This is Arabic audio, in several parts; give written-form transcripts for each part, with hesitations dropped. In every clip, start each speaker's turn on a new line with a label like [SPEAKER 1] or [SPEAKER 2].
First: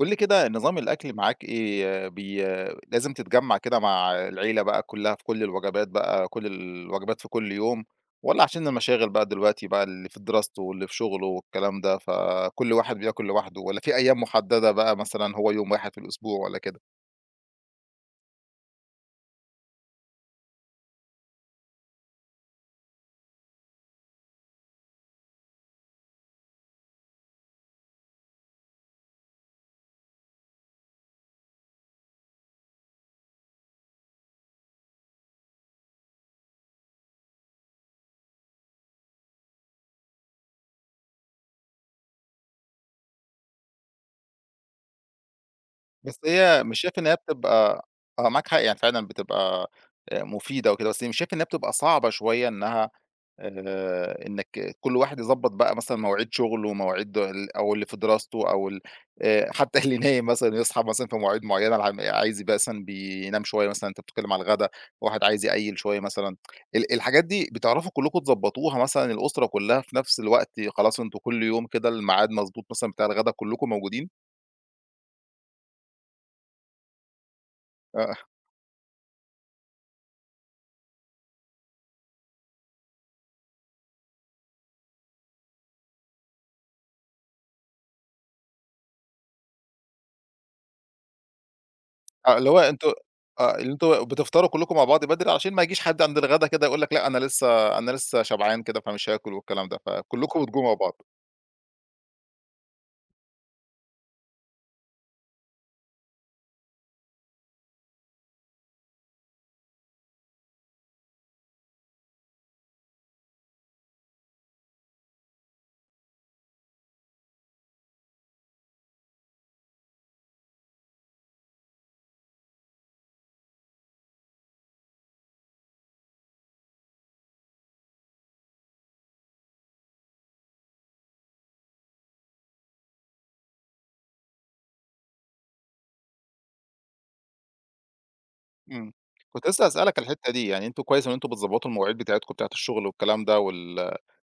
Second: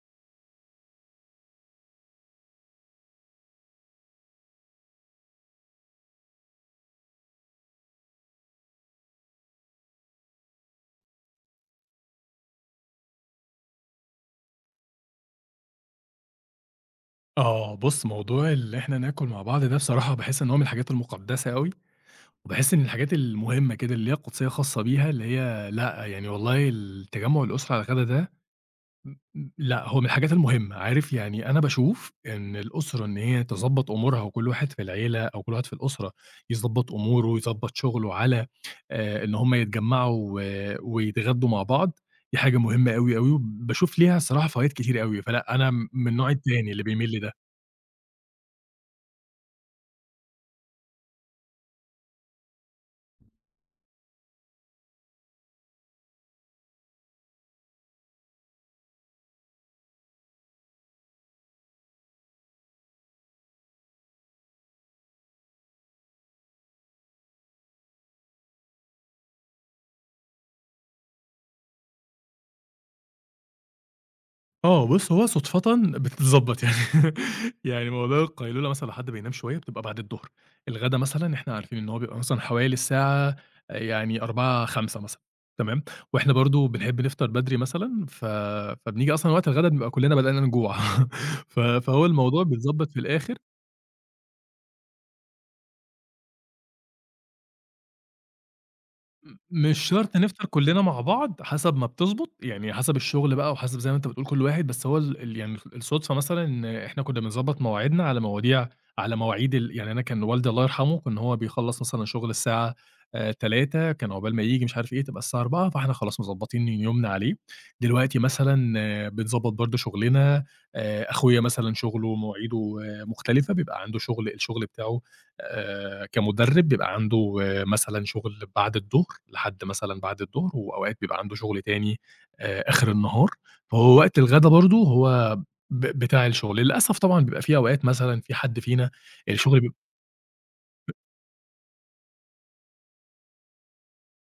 [SPEAKER 1] قُل لي كده نظام الأكل معاك إيه، لازم تتجمّع كده مع العيلة بقى كلّها في كل الوجبات بقى، كل الوجبات في كل يوم، والّا عشان المشاغل بقى دلوقتي بقى اللي في دراسته واللي في شغله والكلام ده، فكل واحد بياكل لوحده، والّا في أيام محددة بقى مثلًا هو يوم واحد في الأسبوع والّا كده؟
[SPEAKER 2] آه، بُص موضوع اللي إحنا ناكل مع بعض ده بصراحة باحس إن هو من الحاجات المقدسة أوي، وباحس إن الحاجات المهمة كده اللي ليها قدسية خاصة بيها، اللي هي لأ، يعني والله التجمع الأسري على الغدا ده م م لأ، هو من الحاجات المهمة. عارف يعني أنا باشوف إن الأسرة إن هي تضبّط أمورها وكل واحد في العيلة أو كل واحد في الأسرة يضبّط أموره ويضبّط شغله على إن هم يتجمعوا ويتغدوا مع بعض، دي حاجة مهمة أوي، أوي، وباشوف ليها الصراحة فوايد كتير أوي، فلأ أنا من
[SPEAKER 1] بس
[SPEAKER 2] النوع
[SPEAKER 1] هي
[SPEAKER 2] التاني
[SPEAKER 1] مش
[SPEAKER 2] اللي
[SPEAKER 1] شايف إن
[SPEAKER 2] بيميل
[SPEAKER 1] هي
[SPEAKER 2] لده.
[SPEAKER 1] بتبقى آه، معاك حق، يعني فعلًا بتبقى مفيدة وكده، بس مش شايف إن هي بتبقى صعبة شوية إنها إنّك كل واحد يضبّط بقى مثلًا مواعيد شُغله ومواعيد ال أو اللي في دراسته أو ال حتّى اللي نايم مثلًا يصحى مثلًا في مواعيد معيّنة، العم عايز يبقى مثلًا بينام شوية مثلًا أنت بتتكلّم على الغدا، واحد عايز يقيّل شوية مثلًا، الحاجات دي بتعرفوا كلّكم تضبّطوها مثلًا الأسرة كلّها في نفس الوقت خلاص أنتم كل يوم كده الميعاد مضبوط مثلًا بتاع الغدا كلّكم موجودين؟
[SPEAKER 2] آه، بُص هو صدفةً بتتضبّط يعني يعني
[SPEAKER 1] آه،
[SPEAKER 2] موضوع القيلولة مثلًا لو حد بينام شوية بتبقى بعد الضهر. الغدا مثلًا إحنا عارفين إن هو بيبقى مثلًا حوالي الساعة يعني 16:00، 17:00 مثلًا، تمام، وإحنا برضه بنحب نفطر بدري مثلًا فبنيجي أصلًا وقت الغدا بنبقى كلّنا بدأنا نجوع فهو
[SPEAKER 1] آه،
[SPEAKER 2] الموضوع
[SPEAKER 1] اللي هو أنتم
[SPEAKER 2] بيتضبّط في الآخر.
[SPEAKER 1] آه، اللي أنتم بتفطروا كلّكم مع بعض بدري علشان ما يجيش حد عند الغدا كده يقول لك لأ، أنا لسه شبعان كده فمش هاكل والكلام ده،
[SPEAKER 2] مش شرط
[SPEAKER 1] فكلّكم
[SPEAKER 2] نفطر
[SPEAKER 1] بتجوعوا مع
[SPEAKER 2] كلّنا مع
[SPEAKER 1] بعض.
[SPEAKER 2] بعض، حسب ما بتضبط، يعني حسب الشغل بقى وحسب زي ما أنت بتقول كل واحد، بس هو ال ال يعني الصدفة مثلًا إن إحنا كنّا بنضبّط مواعيدنا على مواضيع على مواعيد يعني أنا كان والدي الله يرحمه كان هو بيخلّص مثلًا شغل الساعة 15:00 كان عقبال ما ييجي مش عارف إيه تبقى الساعة 16:00، فإحنا خلاص مضبّطين يومنا عليه. دلوقتي مثلًا بنضبّط برضه شغلنا. أخويا مثلًا شغله مواعيده آه، مختلفة، بيبقى عنده شغل الشغل بتاعه كمُدرِّب بيبقى عنده آه، مثلًا شغل بعد الضهر، لحد مثلًا بعد الضهر، وأوقات بيبقى عنده شغل تاني آخر النهار. فهو وقت الغدا برضه هو بتاع الشغل. للأسف طبعًا بيبقى في أوقات مثلًا في حد فينا
[SPEAKER 1] إمم. كنت لسه
[SPEAKER 2] الشغل.
[SPEAKER 1] هاسألك على الحتّة دي، يعني أنتم كويس إن أنتم بتضبّطوا المواعيد بتاعتكم بتاعة الشغل والكلام ده وال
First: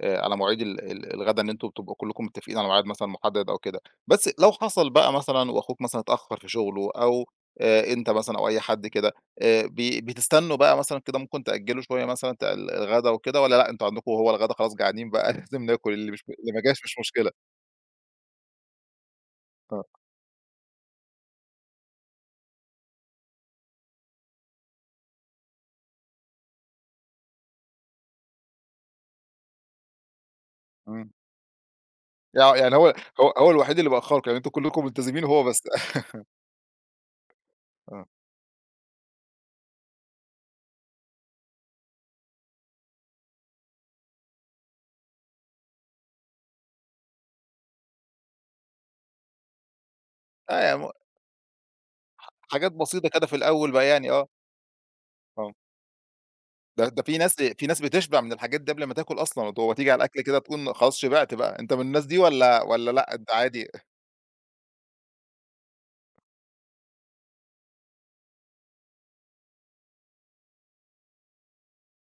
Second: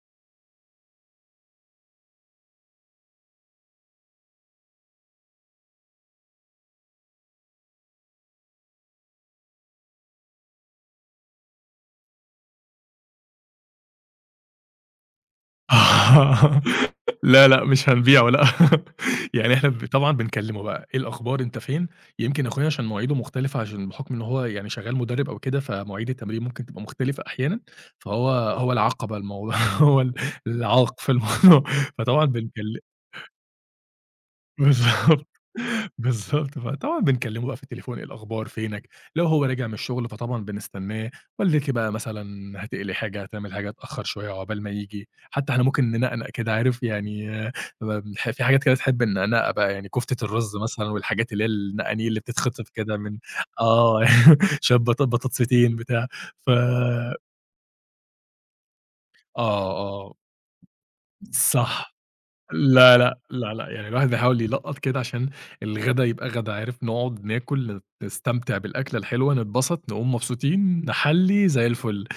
[SPEAKER 1] على مواعيد ال ال الغدا، إن أنتم بتبقوا كلّكم متّفقين على ميعاد مثلًا مُحدّد أو كده، بس لو حصل بقى مثلًا وأخوك مثلًا اتأخّر في شُغله أو أنت مثلًا أو أي حد كده، بي بتستنوا بقى مثلًا كده، ممكن تأجّلوا شوية مثلًا بتاع الغدا وكده، والّا لأ أنتم عندكم هو الغدا خلاص جعانين بقى لازم
[SPEAKER 2] آه
[SPEAKER 1] ناكل، اللي مش اللي ما جاش مش مشكلة؟
[SPEAKER 2] لا، لأ، مش هنبيعه لأ، يعني إحنا
[SPEAKER 1] آه،
[SPEAKER 2] طبعًا بنكلمه بقى، إيه الأخبار، أنت فين؟ يمكن أخويا عشان مواعيده مختلفة عشان بحكم إن هو يعني شغال مدرب أو كده، فمواعيد التمرين ممكن تبقى مختلفة أحيانًا. فهو العقبة الموضوع هو العائق
[SPEAKER 1] إمم.
[SPEAKER 2] في الموضوع، فطبعًا
[SPEAKER 1] يعني
[SPEAKER 2] بنكل
[SPEAKER 1] هو هو الوحيد اللي بيأخّركم، يعني أنتم كلّكم ملتزمين
[SPEAKER 2] بالضبط،
[SPEAKER 1] وهو بس
[SPEAKER 2] بالضبط. فطبعًا بنكلّمه بقى في التليفون، إيه
[SPEAKER 1] آه.
[SPEAKER 2] الأخبار، فينك؟ لو هو راجع من الشغل فطبعًا بنستناه. والدتي بقى مثلًا هتقلي حاجة، هتعمل حاجة، اتأخّر شوية عقبال ما ييجي، حتى إحنا ممكن ننقنق كده عارف يعني بنح في حاجات كده بتحب النقنقة بقى، يعني كفتة الرز
[SPEAKER 1] آه، يعني م
[SPEAKER 2] مثلًا والحاجات اللي هي النقانيق اللي بتتخطف
[SPEAKER 1] حاجات
[SPEAKER 2] كده
[SPEAKER 1] بسيطة
[SPEAKER 2] من
[SPEAKER 1] كده في الأول بقى،
[SPEAKER 2] آه،
[SPEAKER 1] يعني آه.
[SPEAKER 2] شوية
[SPEAKER 1] آه.
[SPEAKER 2] بطاطستين بتاع ف
[SPEAKER 1] ده ده في ناس بتشبع من الحاجات دي قبل ما تاكل أصلًا،
[SPEAKER 2] آه،
[SPEAKER 1] وتيجي على
[SPEAKER 2] آه،
[SPEAKER 1] الأكل كده تكون خلاص شبعت بقى، أنت من
[SPEAKER 2] صح.
[SPEAKER 1] الناس دي والّا
[SPEAKER 2] لا،
[SPEAKER 1] لأ،
[SPEAKER 2] لأ،
[SPEAKER 1] أنت
[SPEAKER 2] لا،
[SPEAKER 1] عادي؟
[SPEAKER 2] لأ، يعني الواحد بيحاول يلقّط كده عشان الغدا يبقى غدا، عارف، نقعد ناكل، نستمتع بالأكلة الحلوة، نتبسط، نقوم مبسوطين، نحلّي، زي الفل.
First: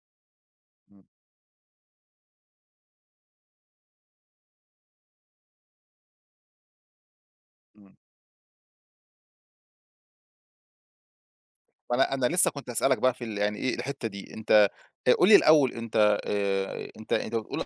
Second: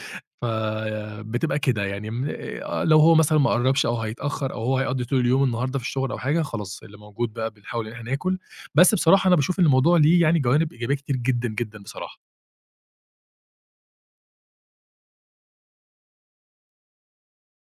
[SPEAKER 1] إمم،
[SPEAKER 2] فبتبقى كده يعني م لو هو مثلًا ما قرّبش أو هيتأخّر أو هو هيقضّي طول اليوم النهارده في الشغل أو حاجة، خلاص اللي موجود بقى بنحاول إن
[SPEAKER 1] إمم.
[SPEAKER 2] إحنا ناكل. بس بصراحة أنا باشوف إن الموضوع ليه يعني جوانب إيجابية كتير جدًا، جدًا
[SPEAKER 1] ما أنا
[SPEAKER 2] بصراحة.
[SPEAKER 1] لسه كنت هاسألك بقى في يعني إيه الحتّة دي، أنت قُل لي الأول، أنت بتقول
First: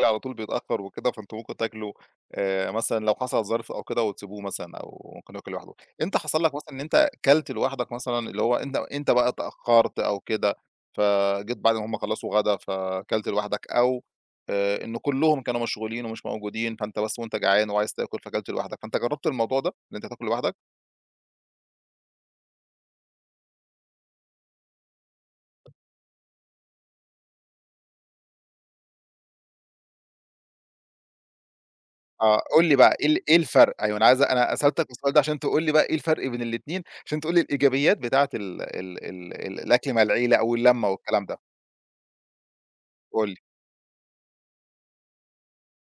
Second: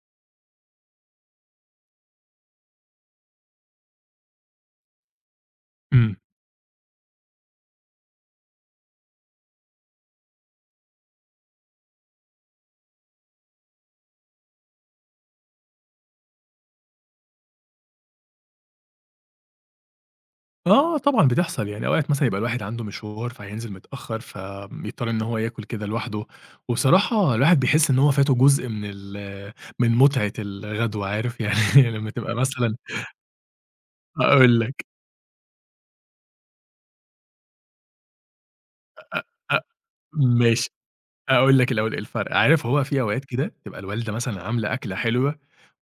[SPEAKER 1] على طول بيتأخّر وكده، فأنتم ممكن تاكلوا مثلًا لو حصل ظرف أو كده وتسيبوه مثلًا أو ممكن ياكل لوحده، أنت
[SPEAKER 2] إمم.
[SPEAKER 1] حصل لك مثلًا إن أنت كلت لوحدك مثلًا، اللي هو أنت بقى اتأخّرت أو كده، فجيت بعد ما هُم خلّصوا غدا فكلت لوحدك أو إن كلّهم كانوا مشغولين ومش موجودين، فأنت بس وأنت جعان وعايز تاكل فكلت لوحدك، فأنت جرّبت الموضوع ده، إن أنت تاكل لوحدك؟
[SPEAKER 2] آه طبعًا بتحصل، يعني أوقات مثلًا يبقى الواحد عنده مشوار فهينزل متأخّر، فبيضطر إن هو ياكل كده لوحده. وبصراحة الواحد بيحس إن هو فاته جزء من متعة الغدوة عارف يعني لمّا تبقى
[SPEAKER 1] آه، قُل
[SPEAKER 2] مثلًا
[SPEAKER 1] لي بقى إيه إيه الفرق؟ أيوه، أنا عايز، أنا
[SPEAKER 2] هاقول لك
[SPEAKER 1] سألتك السؤال ده عشان تقول لي بقى إيه الفرق بين الاتنين، عشان تقول لي الإيجابيات بتاعة ال ال ال ال
[SPEAKER 2] أ
[SPEAKER 1] الأكل مع العيلة أو
[SPEAKER 2] ماشي.
[SPEAKER 1] اللمة والكلام ده،
[SPEAKER 2] هاقول لك الأول إيه الفرق، عارف هو في أوقات
[SPEAKER 1] قُل لي.
[SPEAKER 2] كده تبقى الوالدة مثلًا عاملة أكلة حلوة،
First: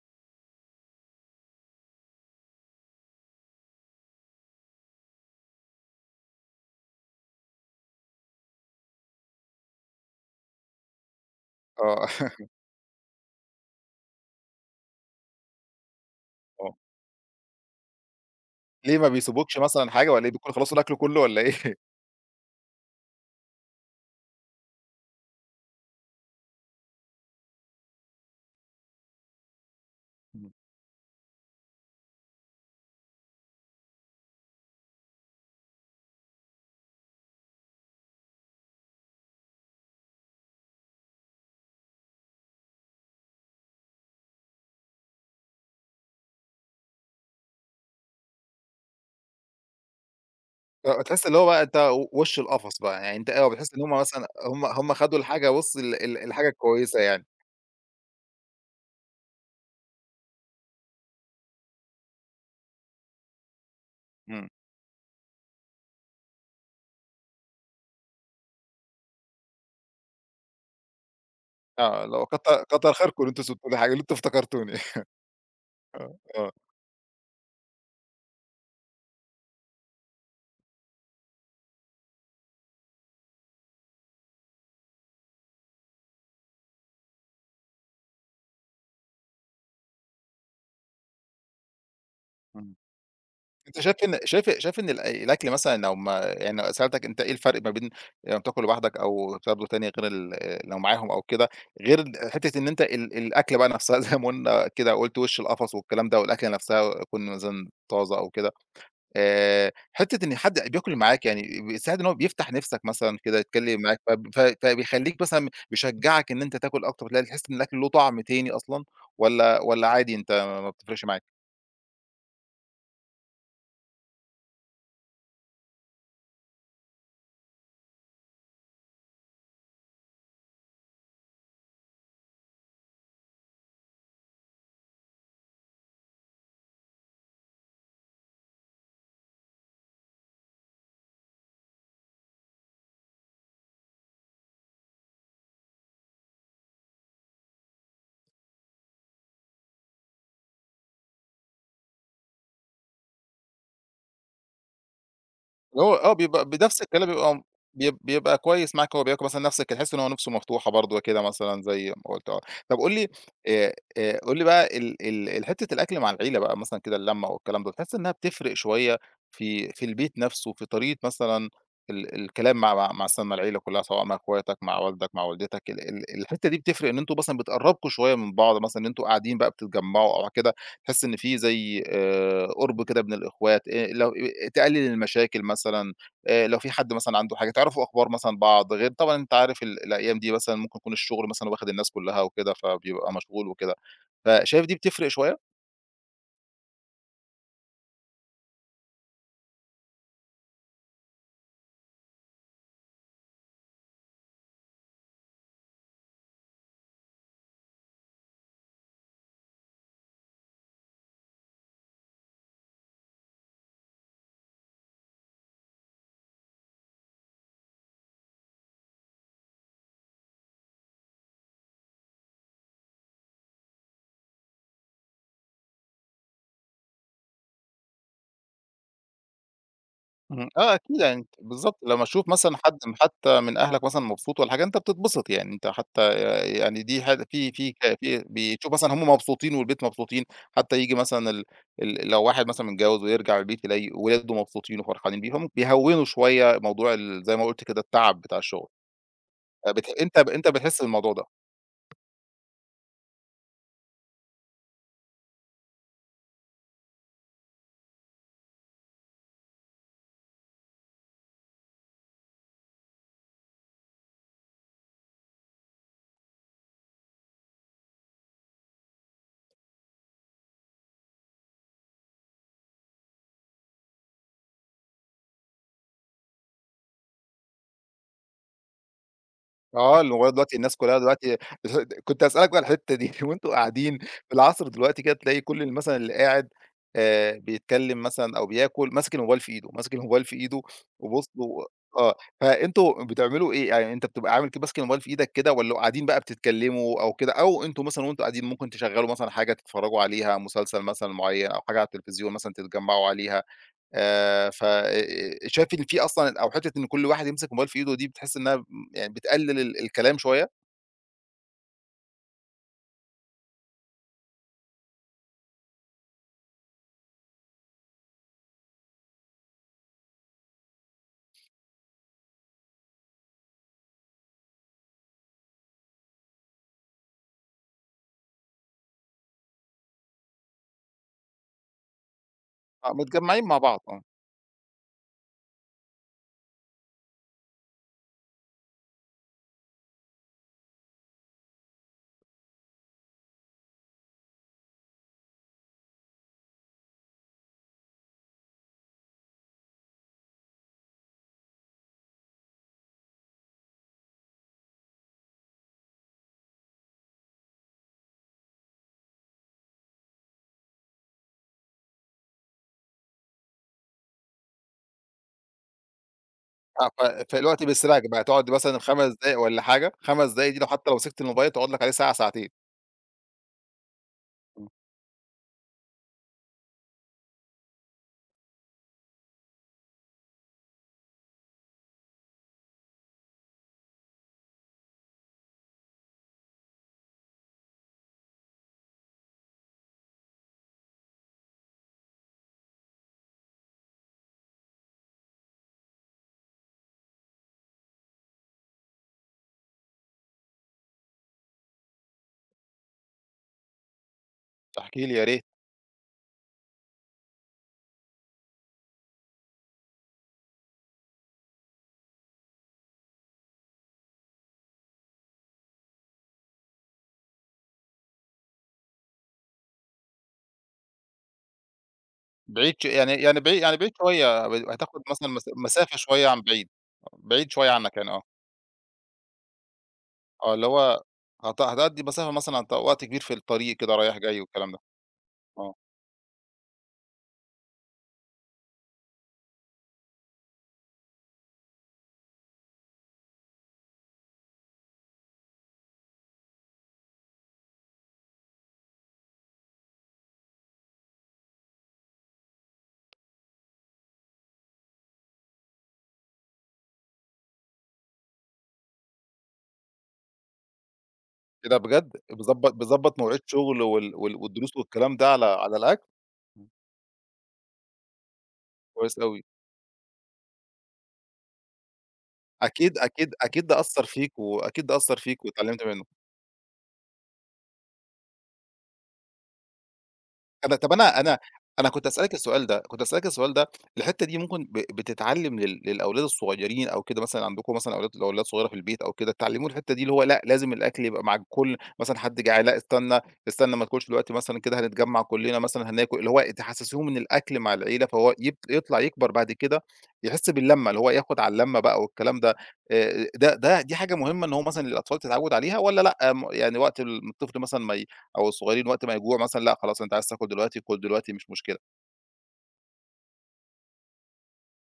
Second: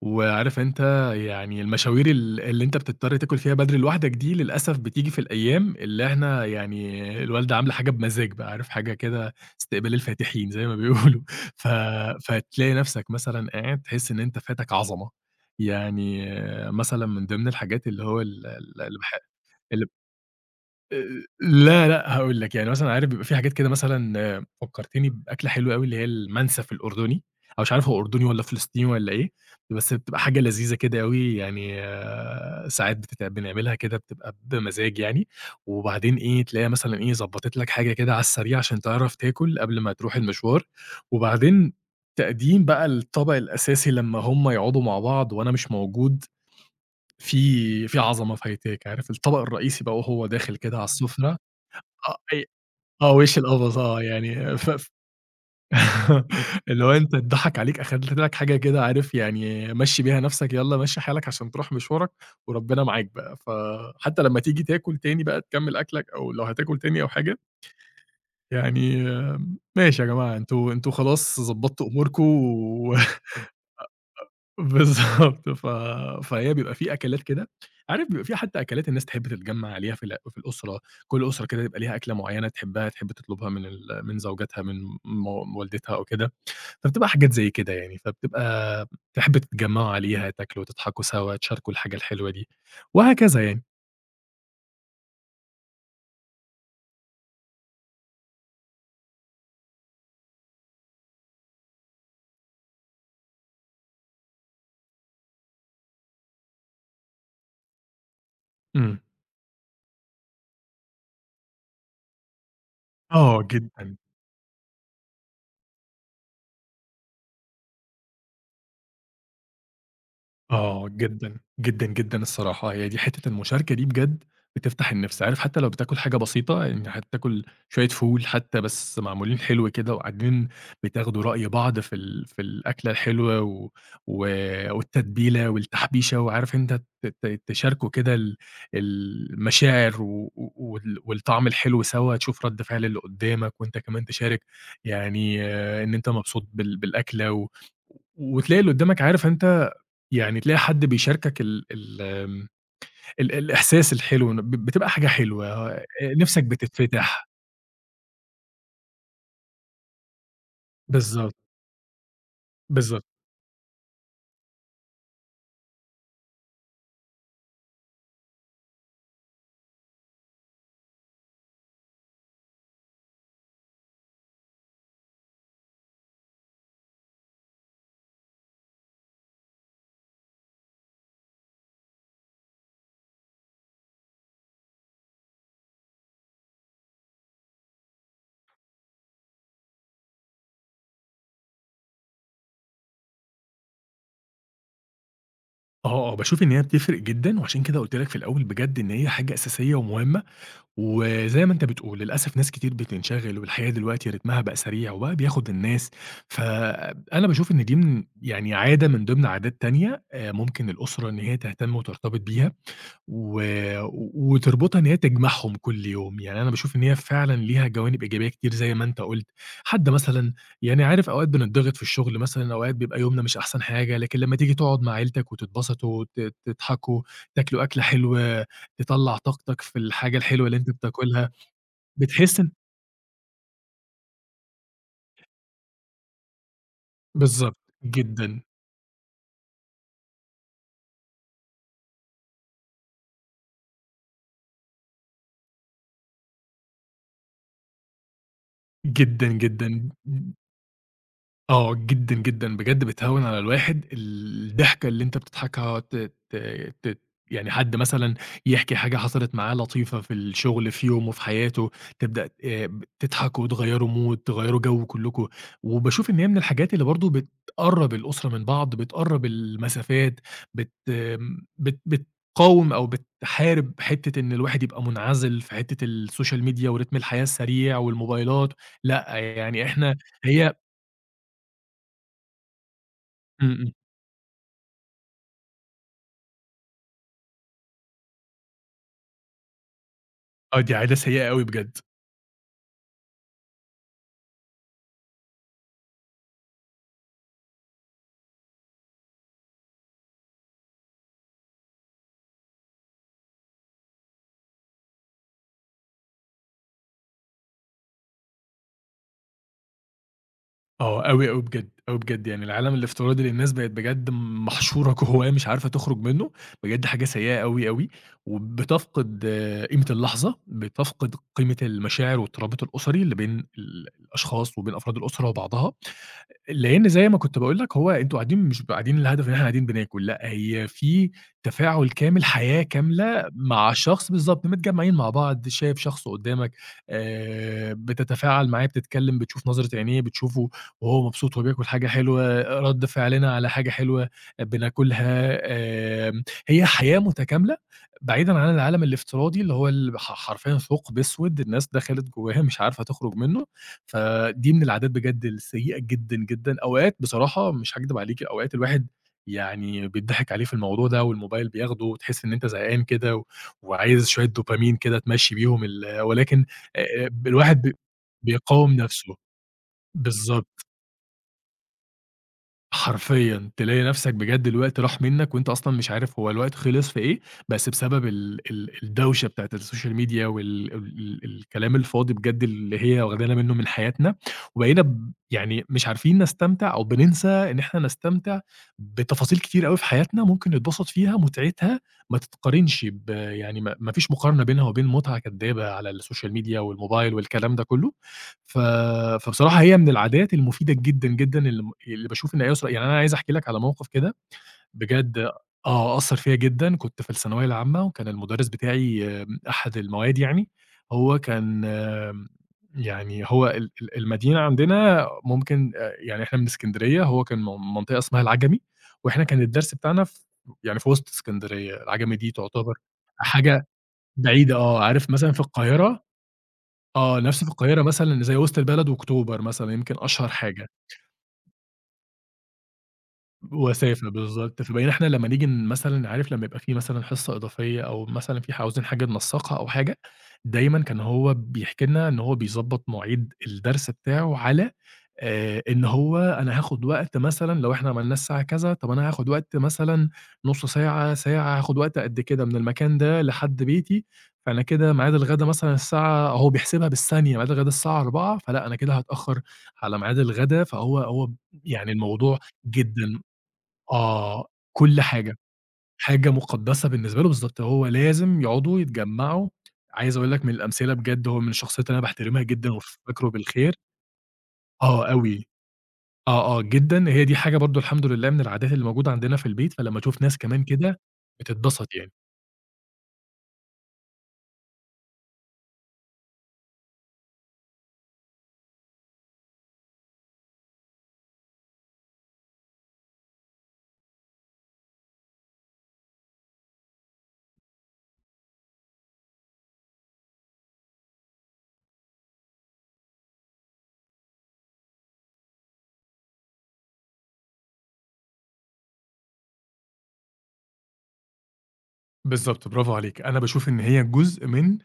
[SPEAKER 2] وعارف أنت يعني المشاوير اللي أنت بتضطر تاكل فيها بدري لوحدك دي للأسف بتيجي في الأيام اللي إحنا يعني الوالدة عاملة حاجة بمزاج بقى، عارف حاجة كده، استقبال الفاتحين زي ما بيقولوا، ف
[SPEAKER 1] آه.
[SPEAKER 2] فتلاقي نفسك مثلًا قاعد تحس إن أنت فاتك عظمة. يعني
[SPEAKER 1] آه،
[SPEAKER 2] مثلًا من ضمن الحاجات اللي هو ال ال
[SPEAKER 1] ليه
[SPEAKER 2] اللي
[SPEAKER 1] ما
[SPEAKER 2] باح
[SPEAKER 1] بيسيبوكش مثلًا حاجة والّا إيه، بيكون خلصوا الأكل كله والّا إيه؟
[SPEAKER 2] لا، لأ، هاقول لك، يعني مثلًا عارف بيبقى في حاجات كده مثلًا آه، فكّرتني بأكلة حلوة أوي اللي هي المنسف الأردني، أو مش عارف هو أردني والّا فلسطيني والّا إيه، بس بتبقى حاجة
[SPEAKER 1] إمم.
[SPEAKER 2] لذيذة كده أوي يعني آه، ساعات بنعملها كده بتبقى بمزاج يعني. وبعدين إيه، تلاقيها مثلًا إيه، ضبّطت لك حاجة كده على السريع عشان تعرف تاكل قبل ما تروح المشوار، وبعدين تقديم بقى الطبق الأساسي لمّا هم يقعدوا مع بعض وأنا مش موجود، في عظمة فايتاك، عارف الطبق الرئيسي بقى وهو داخل كده على
[SPEAKER 1] آه، تحس
[SPEAKER 2] السُفرة
[SPEAKER 1] اللي هو بقى أنت
[SPEAKER 2] آه،
[SPEAKER 1] وش
[SPEAKER 2] أي
[SPEAKER 1] القفص بقى،
[SPEAKER 2] آه،
[SPEAKER 1] يعني أنت،
[SPEAKER 2] وِش
[SPEAKER 1] آه، بتحس
[SPEAKER 2] القفص
[SPEAKER 1] إن هُم
[SPEAKER 2] آه،
[SPEAKER 1] مثلًا
[SPEAKER 2] يعني
[SPEAKER 1] هُم
[SPEAKER 2] ف ف
[SPEAKER 1] هُم خدوا الحاجة، بُص ال ال الحاجة
[SPEAKER 2] اللي هو
[SPEAKER 1] الكويسة
[SPEAKER 2] أنت
[SPEAKER 1] يعني،
[SPEAKER 2] اتضحك عليك، أخدت لك حاجة كده عارف يعني مشّي بيها نَفْسك، يالّا مشّي حالك عشان تروح مشوارك وربنا معاك بقى. فحتى لمّا
[SPEAKER 1] إمم،
[SPEAKER 2] تيجي تاكل تاني بقى تكمّل أكلك أو لو هتاكل تاني أو حاجة، يعني ماشي يا جماعة أنتم خلاص ضبّطتوا
[SPEAKER 1] آه، اللي
[SPEAKER 2] أموركم
[SPEAKER 1] هو كتر
[SPEAKER 2] و
[SPEAKER 1] خيركم إن أنتم سبتوا لي حاجة، إن أنتم افتكرتوني.
[SPEAKER 2] بالضبط
[SPEAKER 1] آه.
[SPEAKER 2] فهي بيبقى في أكلات كده. عارف بيبقى في حتى أكلات الناس تحب تتجمّع عليها في في الأسرة، كل أسرة كده يبقى ليها أكلة معيّنة تحبها، تحب تطلبها من من زوجتها، من م والدتها أو كده، فبتبقى حاجات زي كده يعني، فبتبقى تحب تتجمّعوا عليها، تاكلوا، تضحكوا سوا، تشاركوا الحاجة الحلوة دي،
[SPEAKER 1] إمم.
[SPEAKER 2] وهكذا يعني.
[SPEAKER 1] أنت شايف إن شايف شايف إن الأكل مثلًا، لو ما يعني لو سألتك أنت إيه الفرق ما بين لمّا بتاكل لوحدك أو بتاكله تاني غير لو معاهم أو كده، غير حتة إن أنت الأكلة بقى نفسها زي ما قلنا كده، قُلت وش القفص والكلام ده، والأكلة نفسها تكون مثلًا طازة أو كده،
[SPEAKER 2] إمم.
[SPEAKER 1] حتة إن حد بياكل معاك، يعني بيساعد إن هو بيفتح نِفسك مثلًا كده
[SPEAKER 2] آه
[SPEAKER 1] يتكلم
[SPEAKER 2] جدًا.
[SPEAKER 1] معاك، فب ف فبيخلّيك مثلًا، بيشجعك إن أنت تاكل أكتر، تلاقي تحس إن الأكل له طعم تاني أصلًا، والّا عادي أنت ما
[SPEAKER 2] آه،
[SPEAKER 1] بتفرقش معاك؟
[SPEAKER 2] جدًا، جدًا، جدًا الصراحة، هي دي حتّة المشاركة دي بجد بتفتح النِفس. عارف حتّى لو بتاكل حاجة بسيطة، يعني هتاكل شوية فول حتّى بس معمولين حلو كده وقاعدين بتاخدوا رأي بعض في في الأكلة الحلوة و و والتتبيلة والتحبيشة وعارف أنت ت ت تشاركوا كده المشاعر و و وال والطعم الحلو سوا، تشوف رَد فعل اللي قدّامك وأنت كمان تشارك يعني آه، إن أنت مبسوط بالأكلة وتلاقي اللي قدّامك عارف أنت يعني تلاقي حد بيشاركك ال ال آمم، ال الإحساس الحلو إن بتبقى حاجة حلوة
[SPEAKER 1] هو آه،
[SPEAKER 2] نِفْسك
[SPEAKER 1] بيبقى بنفس الكلام،
[SPEAKER 2] بتتفتح.
[SPEAKER 1] بيبقى م بيب بيبقى كويس معاك هو بياكل مثلًا نفس تحس إن هو نِفسه مفتوحة برضه كده
[SPEAKER 2] بالضبط،
[SPEAKER 1] مثلًا زي ما قُلت، آه. طب قُل
[SPEAKER 2] بالضبط.
[SPEAKER 1] لي بقى ال ال ال حتّة الأكل مع العيلة بقى مثلًا كده، اللمّة والكلام ده، بتحس إنّها بتفرق شوية في البيت نَفسه، في طريقة مثلًا الكلام مع مثلًا مع العيلة كُلّها سواء مع أخواتك، مع والدك، مع والدتك، ال ال الحتّة دي بتفرق إن أنتم مثلًا بتقرّبكم شوية من بعض مثلًا، إن أنتم قاعدين بقى بتتجمّعوا أو كده؟ تحس إن في زي قُرب كده بين الإخوات، لو تقلل المشاكل مثلًا، لو في حد مثلًا عنده حاجة تعرفوا أخبار مثلًا بعض، غير طبعًا أنت عارف الأيام دي مثلًا ممكن يكون الشغل مثلًا واخد الناس كلّها وكده، فبيبقى مشغول وكده، فشايف دي بتفرق شوية؟
[SPEAKER 2] آه، آه، باشوف إن هي بتفرق جدًا، وعشان كده قُلت لك في الأول بجد إن هي حاجة أساسية ومهمة. وزي ما أنت بتقول للأسف ناس كتير بتنشغل، والحياة دلوقتي رتمها بقى سريع، وبقى بياخد الناس. فأنا باشوف إن دي من يعني عادة من ضمن عادات تانية ممكن الأسرة إن هي تهتم وترتبط بيها. و وتربطها إن هي تجمعهم كل يوم. يعني أنا باشوف إن هي فعلًا ليها جوانب إيجابية كتير زي ما أنت قُلت. حتى مثلًا يعني عارف أوقات بنضغط في الشغل مثلًا، أوقات بيبقى يومنا مش أحسن حاجة، لكن لمّا تيجي تقعد مع عيلتك وتتبسطوا تضحكوا، تاكلوا أكلة حلوة، تطلّع طاقتك في الحاجة الحلوة
[SPEAKER 1] إمم،
[SPEAKER 2] اللي أنت
[SPEAKER 1] آه أكيد، يعني أنت
[SPEAKER 2] بتاكلها،
[SPEAKER 1] بالضبط، لمّا تشوف
[SPEAKER 2] بتحس إن
[SPEAKER 1] مثلًا حد حتى من أهلك مثلًا مبسوط والّا حاجة، أنت بتتبسط يعني، أنت حتى يعني دي حاجة
[SPEAKER 2] بالضبط،
[SPEAKER 1] في
[SPEAKER 2] جدًا،
[SPEAKER 1] بتشوف مثلًا هُم مبسوطين والبيت مبسوطين، حتى ييجي مثلًا ال ال لو واحد مثلًا متجوز ويرجع البيت يلاقي ولاده مبسوطين وفرحانين بيهم، بيهوّنوا شوية موضوع زي ما قُلت كده التعب بتاع الشغل،
[SPEAKER 2] جدًا،
[SPEAKER 1] بت
[SPEAKER 2] جدًا.
[SPEAKER 1] أنت ب أنت بتحس بالموضوع ده؟
[SPEAKER 2] آه، جدًا، جدًا، بجد بتهوّن على الواحد الضحكة اللي أنت بتضحكها ت ت ت يعني حد مثلًا يحكي حاجة حصلت معاه لطيفة في الشغل، في يومه، في حياته، تبدأ تضحكوا تغيّروا مود، تغيّروا جو كلّكم. وباشوف إن هي من الحاجات اللي برضه بتقرّب الأسرة من بعض، بتقرّب المسافات، بت آمم بت بتقاوم أو بتحارب حتّة إن الواحد يبقى منعزل في حتّة السوشيال ميديا ورتم الحياة السريع والموبايلات. لأ، يعني إحنا
[SPEAKER 1] آه، الموبايل
[SPEAKER 2] هي
[SPEAKER 1] دلوقتي، الناس كلّها دلوقتي كنت هاسألك بقى الحتّة دي. وأنتم
[SPEAKER 2] إمم، إمم.
[SPEAKER 1] قاعدين في العصر دلوقتي كده تلاقي كل مثلًا اللي قاعد بيتكلّم مثلًا أو بياكل ماسك الموبايل في إيده، ماسك الموبايل في إيده
[SPEAKER 2] آه، دي عادة
[SPEAKER 1] وبُص
[SPEAKER 2] سيئة أوي
[SPEAKER 1] و،
[SPEAKER 2] بجد.
[SPEAKER 1] آه، فأنتم بتعملوا إيه؟ يعني أنت بتبقى عامل كده ماسك الموبايل في إيدك كده، والّا قاعدين بقى بتتكلّموا أو كده، أو أنتم مثلًا وأنتم قاعدين ممكن تشغّلوا مثلًا حاجة تتفرّجوا عليها، مسلسل مثلًا معيّن أو حاجة على التلفزيون مثلًا تتجمّعوا عليها؟ ف شايف إن في أصلًا، أو حتّة إن كل واحد يمسك موبايل في إيده دي بتحس إنها يعني بتقلل الكلام شوية،
[SPEAKER 2] آه، أوي، أوي بجد، أوي بجد، يعني العالم الافتراضي اللي الناس بقت بجد محشورة جواه مش عارفة تخرج منه، بجد حاجة سيئة أوي، أوي. وبتفقد آه، قيمة اللحظة، بتفقد قيمة المشاعر والترابط الأسري اللي بين الأشخاص وبين أفراد الأسرة وبعضها. لإن زي ما كنت باقول لك هو أنتم قاعدين مش قاعدين الهدف إن إحنا قاعدين بناكل، لأ هي في تفاعل كامل، حياة
[SPEAKER 1] آه
[SPEAKER 2] كاملة
[SPEAKER 1] متجمّعين مع
[SPEAKER 2] مع
[SPEAKER 1] بعض، آه،
[SPEAKER 2] شخص بالضبط، متجمّعين مع بعض، شايف شخص قدّامك بتتفاعل معاه، بتتكلّم، بتشوف نظرة عينيه، بتشوفه وهو مبسوط وهو بياكل حاجة حلوة، رَد فعلنا على حاجة حلوة بناكلها آمم، هي حياة متكاملة بعيدًا عن العالم الافتراضي اللي هو ال ح حرفيًا ثقب أسود الناس دخلت جواه مش عارفة تخرج منه. فدي من العادات بجد السيئة جدًا، جدًا. أوقات بصراحة مش هاكدب عليكِ، أوقات الواحد يعني بيتضحك عليه في الموضوع ده والموبايل بياخده وتحس إن أنت زهقان كده وعايز شوية دوبامين كده تمشّي بيهم ولكن
[SPEAKER 1] آه،
[SPEAKER 2] ب الواحد
[SPEAKER 1] فالوقت بيسرقك بقى، تقعد
[SPEAKER 2] بيقاوم
[SPEAKER 1] مثلًا 5
[SPEAKER 2] نَفْسه.
[SPEAKER 1] دقايق والّا حاجة، 5 دقايق دي لو
[SPEAKER 2] بالضبط.
[SPEAKER 1] حتّى لو مسكت الموبايل تقعد لك عليه ساعة ساعتين،
[SPEAKER 2] حرفيًا، تلاقي نفْسك بجد الوقت راح منّك وأنت أصلًا مش عارف هو الوقت خلص في إيه، بس بسبب ال ال الدوشة بتاعة السوشيال ميديا وال ال الكلام الفاضي بجد اللي هي واخدانا منّه من حياتنا. وبقينا يعني مش عارفين نستمتع أو بننسى إن إحنا نستمتع بتفاصيل كتير أوي في حياتنا ممكن نتبسط فيها. متعتها ما تتقارنش يعني ما فيش مقارنة بينها وبين متعة كدابة على السوشيال ميديا والموبايل والكلام ده كلّه. ف فبصراحة هي من العادات المفيدة جدًا، جدًا اللي اللي باشوف إن هي أسرة يعني أنا عايز أحكي لك على موقف كده
[SPEAKER 1] احكِ لي
[SPEAKER 2] بجد
[SPEAKER 1] يا ريت،
[SPEAKER 2] آه، أثّر فيّا جدًا. كنت في الثانوية العامة وكان المدرس بتاعي أحد المواد يعني، هو كان يعني هو ال ال المدينة عندنا ممكن يعني إحنا من إسكندرية، هو كان من منطقة اسمها العجمي، وإحنا كان الدرس بتاعنا في يعني في وسط إسكندرية. العجمي دي تعتبر
[SPEAKER 1] بعيد ش يعني يعني بعيد
[SPEAKER 2] حاجة
[SPEAKER 1] يعني بعيد شوية
[SPEAKER 2] بعيدة، آه،
[SPEAKER 1] هتاخد
[SPEAKER 2] عارف
[SPEAKER 1] مثلًا
[SPEAKER 2] مثلًا في
[SPEAKER 1] مسافة
[SPEAKER 2] القاهرة
[SPEAKER 1] شوية عن بعيد،
[SPEAKER 2] آه، نفْس في
[SPEAKER 1] بعيد شوية
[SPEAKER 2] القاهرة
[SPEAKER 1] عنك يعني، آه،
[SPEAKER 2] مثلًا زي وسط البلد وأكتوبر مثلًا، يمكن أشهر
[SPEAKER 1] آه اللي
[SPEAKER 2] حاجة.
[SPEAKER 1] هو هتقضّي مسافة مثلًا وقت كبير في الطريق كده
[SPEAKER 2] وَسَافة
[SPEAKER 1] رايح جاي
[SPEAKER 2] بالضبط،
[SPEAKER 1] والكلام ده،
[SPEAKER 2] فبقينا إحنا لمّا نيجي
[SPEAKER 1] آه.
[SPEAKER 2] مثلًا عارف لمّا يبقى في مثلًا حصة إضافية أو مثلًا في ح عاوزين حاجة ننسّقها أو حاجة، دايمًا كان هو بيحكي لنا إن هو بيضبّط مواعيد الدرس بتاعه على إن هو أنا هاخُد وقت مثلًا لو إحنا عملناه الساعة كذا، طَب أنا هاخُد وقت مثلًا نُص ساعة، ساعة، هاخُد وقت قد كده من المكان ده لحد بيتي. فأنا كده ميعاد الغدا مثلًا الساعة هو بيحسبها بالثانية، ميعاد الغدا الساعة 16:00 فلأ، أنا كده هاتأخّر على ميعاد الغدا. فهو هو
[SPEAKER 1] إيه ده
[SPEAKER 2] يعني
[SPEAKER 1] بجد!
[SPEAKER 2] الموضوع
[SPEAKER 1] بيضبّط
[SPEAKER 2] جدًا،
[SPEAKER 1] مواعيد شغله وال وال
[SPEAKER 2] آه،
[SPEAKER 1] والدروس
[SPEAKER 2] كل
[SPEAKER 1] والكلام ده
[SPEAKER 2] حاجة،
[SPEAKER 1] على الأكل؟
[SPEAKER 2] حاجة مقدسة بالنسبة له بالضبط، هو لازم يقعدوا
[SPEAKER 1] كويس أوي.
[SPEAKER 2] يتجمعوا. عايز أقول لك من الأمثلة بجد هو من الشخصيات اللي أنا باحترمها جدًا
[SPEAKER 1] أكيد،
[SPEAKER 2] وبافتكره
[SPEAKER 1] أكيد، أكيد
[SPEAKER 2] بالخير.
[SPEAKER 1] ده أثّر فيك
[SPEAKER 2] آه أوي،
[SPEAKER 1] واتعلمت منّه.
[SPEAKER 2] آه، آه جدًا، هي دي حاجة برضه الحمد لله من العادات اللي موجودة عندنا في البيت، فلمّا أشوف ناس كمان
[SPEAKER 1] أنا طب
[SPEAKER 2] كده
[SPEAKER 1] أنا
[SPEAKER 2] بتتبسط
[SPEAKER 1] كنت
[SPEAKER 2] يعني.
[SPEAKER 1] هاسألِك السؤال ده، الحتّة دي ممكن بتتعلّم للأولاد الصغيّرين أو كده، مثلًا عندكم مثلًا أولاد، صغيّرة في البيت أو كده، تعلّموه الحتّة دي اللي هو لأ، لازم الأكل يبقى مع الكل، مثلًا حد جعان لأ، استنى، استنى ما تاكلش دلوقتي مثلًا كده، هنتجمّع كلّنا مثلًا هناكل، اللي هو تحسّسيهم إن الأكل مع العيلة، فهو يطلع يكبر بعد كده يحس باللمّة، اللي هو ياخد على اللمّة بقى والكلام ده، دي حاجة مهمة إن هو مثلًا الأطفال تتعوّد عليها والّا لأ، آه، يعني وقت الطفل مثلًا ما، أو الصغيرين وقت ما يجوعوا مثلًا، لأ خلاص أنت عايز تاكل دلوقتي، كُل دلوقتي مش مشكلة.
[SPEAKER 2] بالضبط، برافو عليكِ. أنا باشوف إن هي جزء من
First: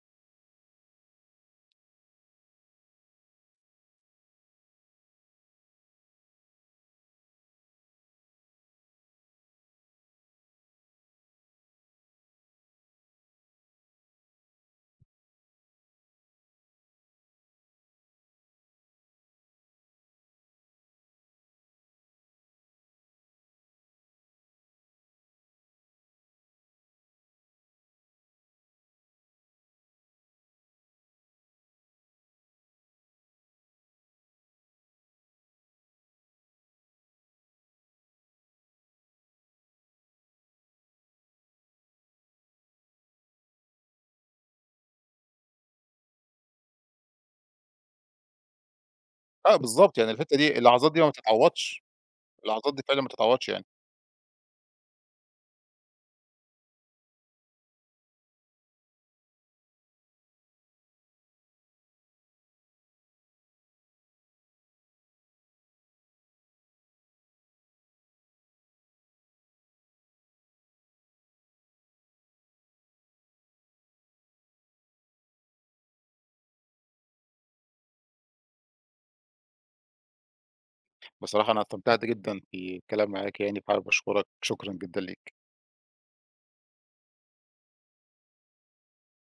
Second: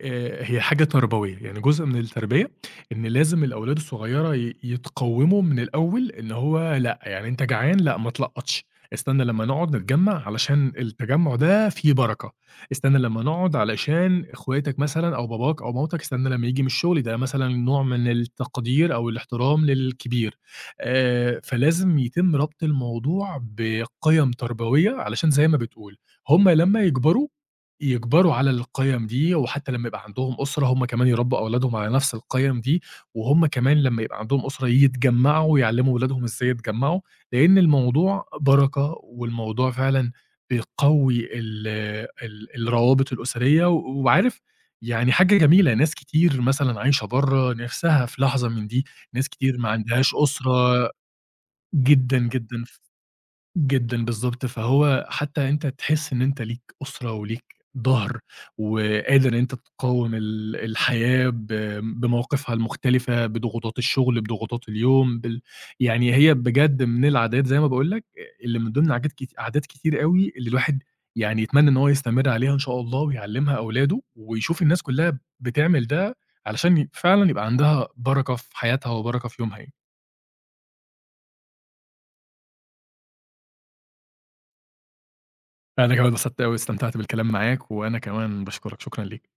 [SPEAKER 2] هي حاجة تربوية، يعني جزء من التربية إن لازم الأولاد الصغيرة يتقوّموا من الأول إن هو لأ، يعني أنت جعان، لأ ما تلقّطش، استنى لمّا نقعد نتجمّع علشان التجمُّع ده فيه بركة، استنى لمّا نقعد علشان إخواتك مثلًا أو باباك أو مامتك، استنى لمّا ييجي من الشغل، ده مثلًا نوع من التقدير أو الاحترام للكبير. فلازم يتم ربط الموضوع بقِيَم تربوية علشان زي ما بتقول، هُم لمّا يكبروا، يكبروا على القِيَم دي، وحتّى لمّا يبقى عندهم أسرة هُم كمان يربّوا أولادهم على نفس القِيَم دي، وهُم كمان لمّا يبقى عندهم أسرة يتجمّعوا ويعلّموا ولادهم إزاي يتجمّعوا، لإن الموضوع بركة، والموضوع فعلًا بيقوّي ال الروابط الأسرية، و- وعارف يعني حاجة جميلة، ناس كتير مثلًا عايشة برّه نِفْسها في لحظة من دي، ناس
[SPEAKER 1] آه
[SPEAKER 2] كتير ما
[SPEAKER 1] بالضبط، يعني
[SPEAKER 2] عندهاش
[SPEAKER 1] الحتّة دي
[SPEAKER 2] أسرة.
[SPEAKER 1] اللحظات دي ما بتتعوّضش،
[SPEAKER 2] جدًا، جدًا.
[SPEAKER 1] اللحظات دي فعلًا ما بتتعوّضش يعني.
[SPEAKER 2] جدًا، بالضبط. فهو حتى أنت تحس إن أنت ليك أسرة وليك ضهر، وقادر إن أنت تقاوم الحياة بمواقفها المختلفة، بضغوطات الشغل، بضغوطات اليوم، يعني هي بجد من العادات زي ما باقول لك اللي من ضمن عاجات كت عادات كتير أوي اللي الواحد يعني يتمنى إن هو يستمر عليها إن شاء الله ويعلّمها أولاده، ويشوف الناس كلّها بتعمل ده علشان فعلًا يبقى عندها بركة في حياتها وبركة في يومها يعني.
[SPEAKER 1] بصراحة أنا استمتعت جدًا بالكلام معاك يعني، فحابب أشكرك، شكرًا جدًا ليك.
[SPEAKER 2] أنا كمان اتبسطت أوي واستمتعت بالكلام معاك، وأنا كمان باشكرك، شكرًا ليك.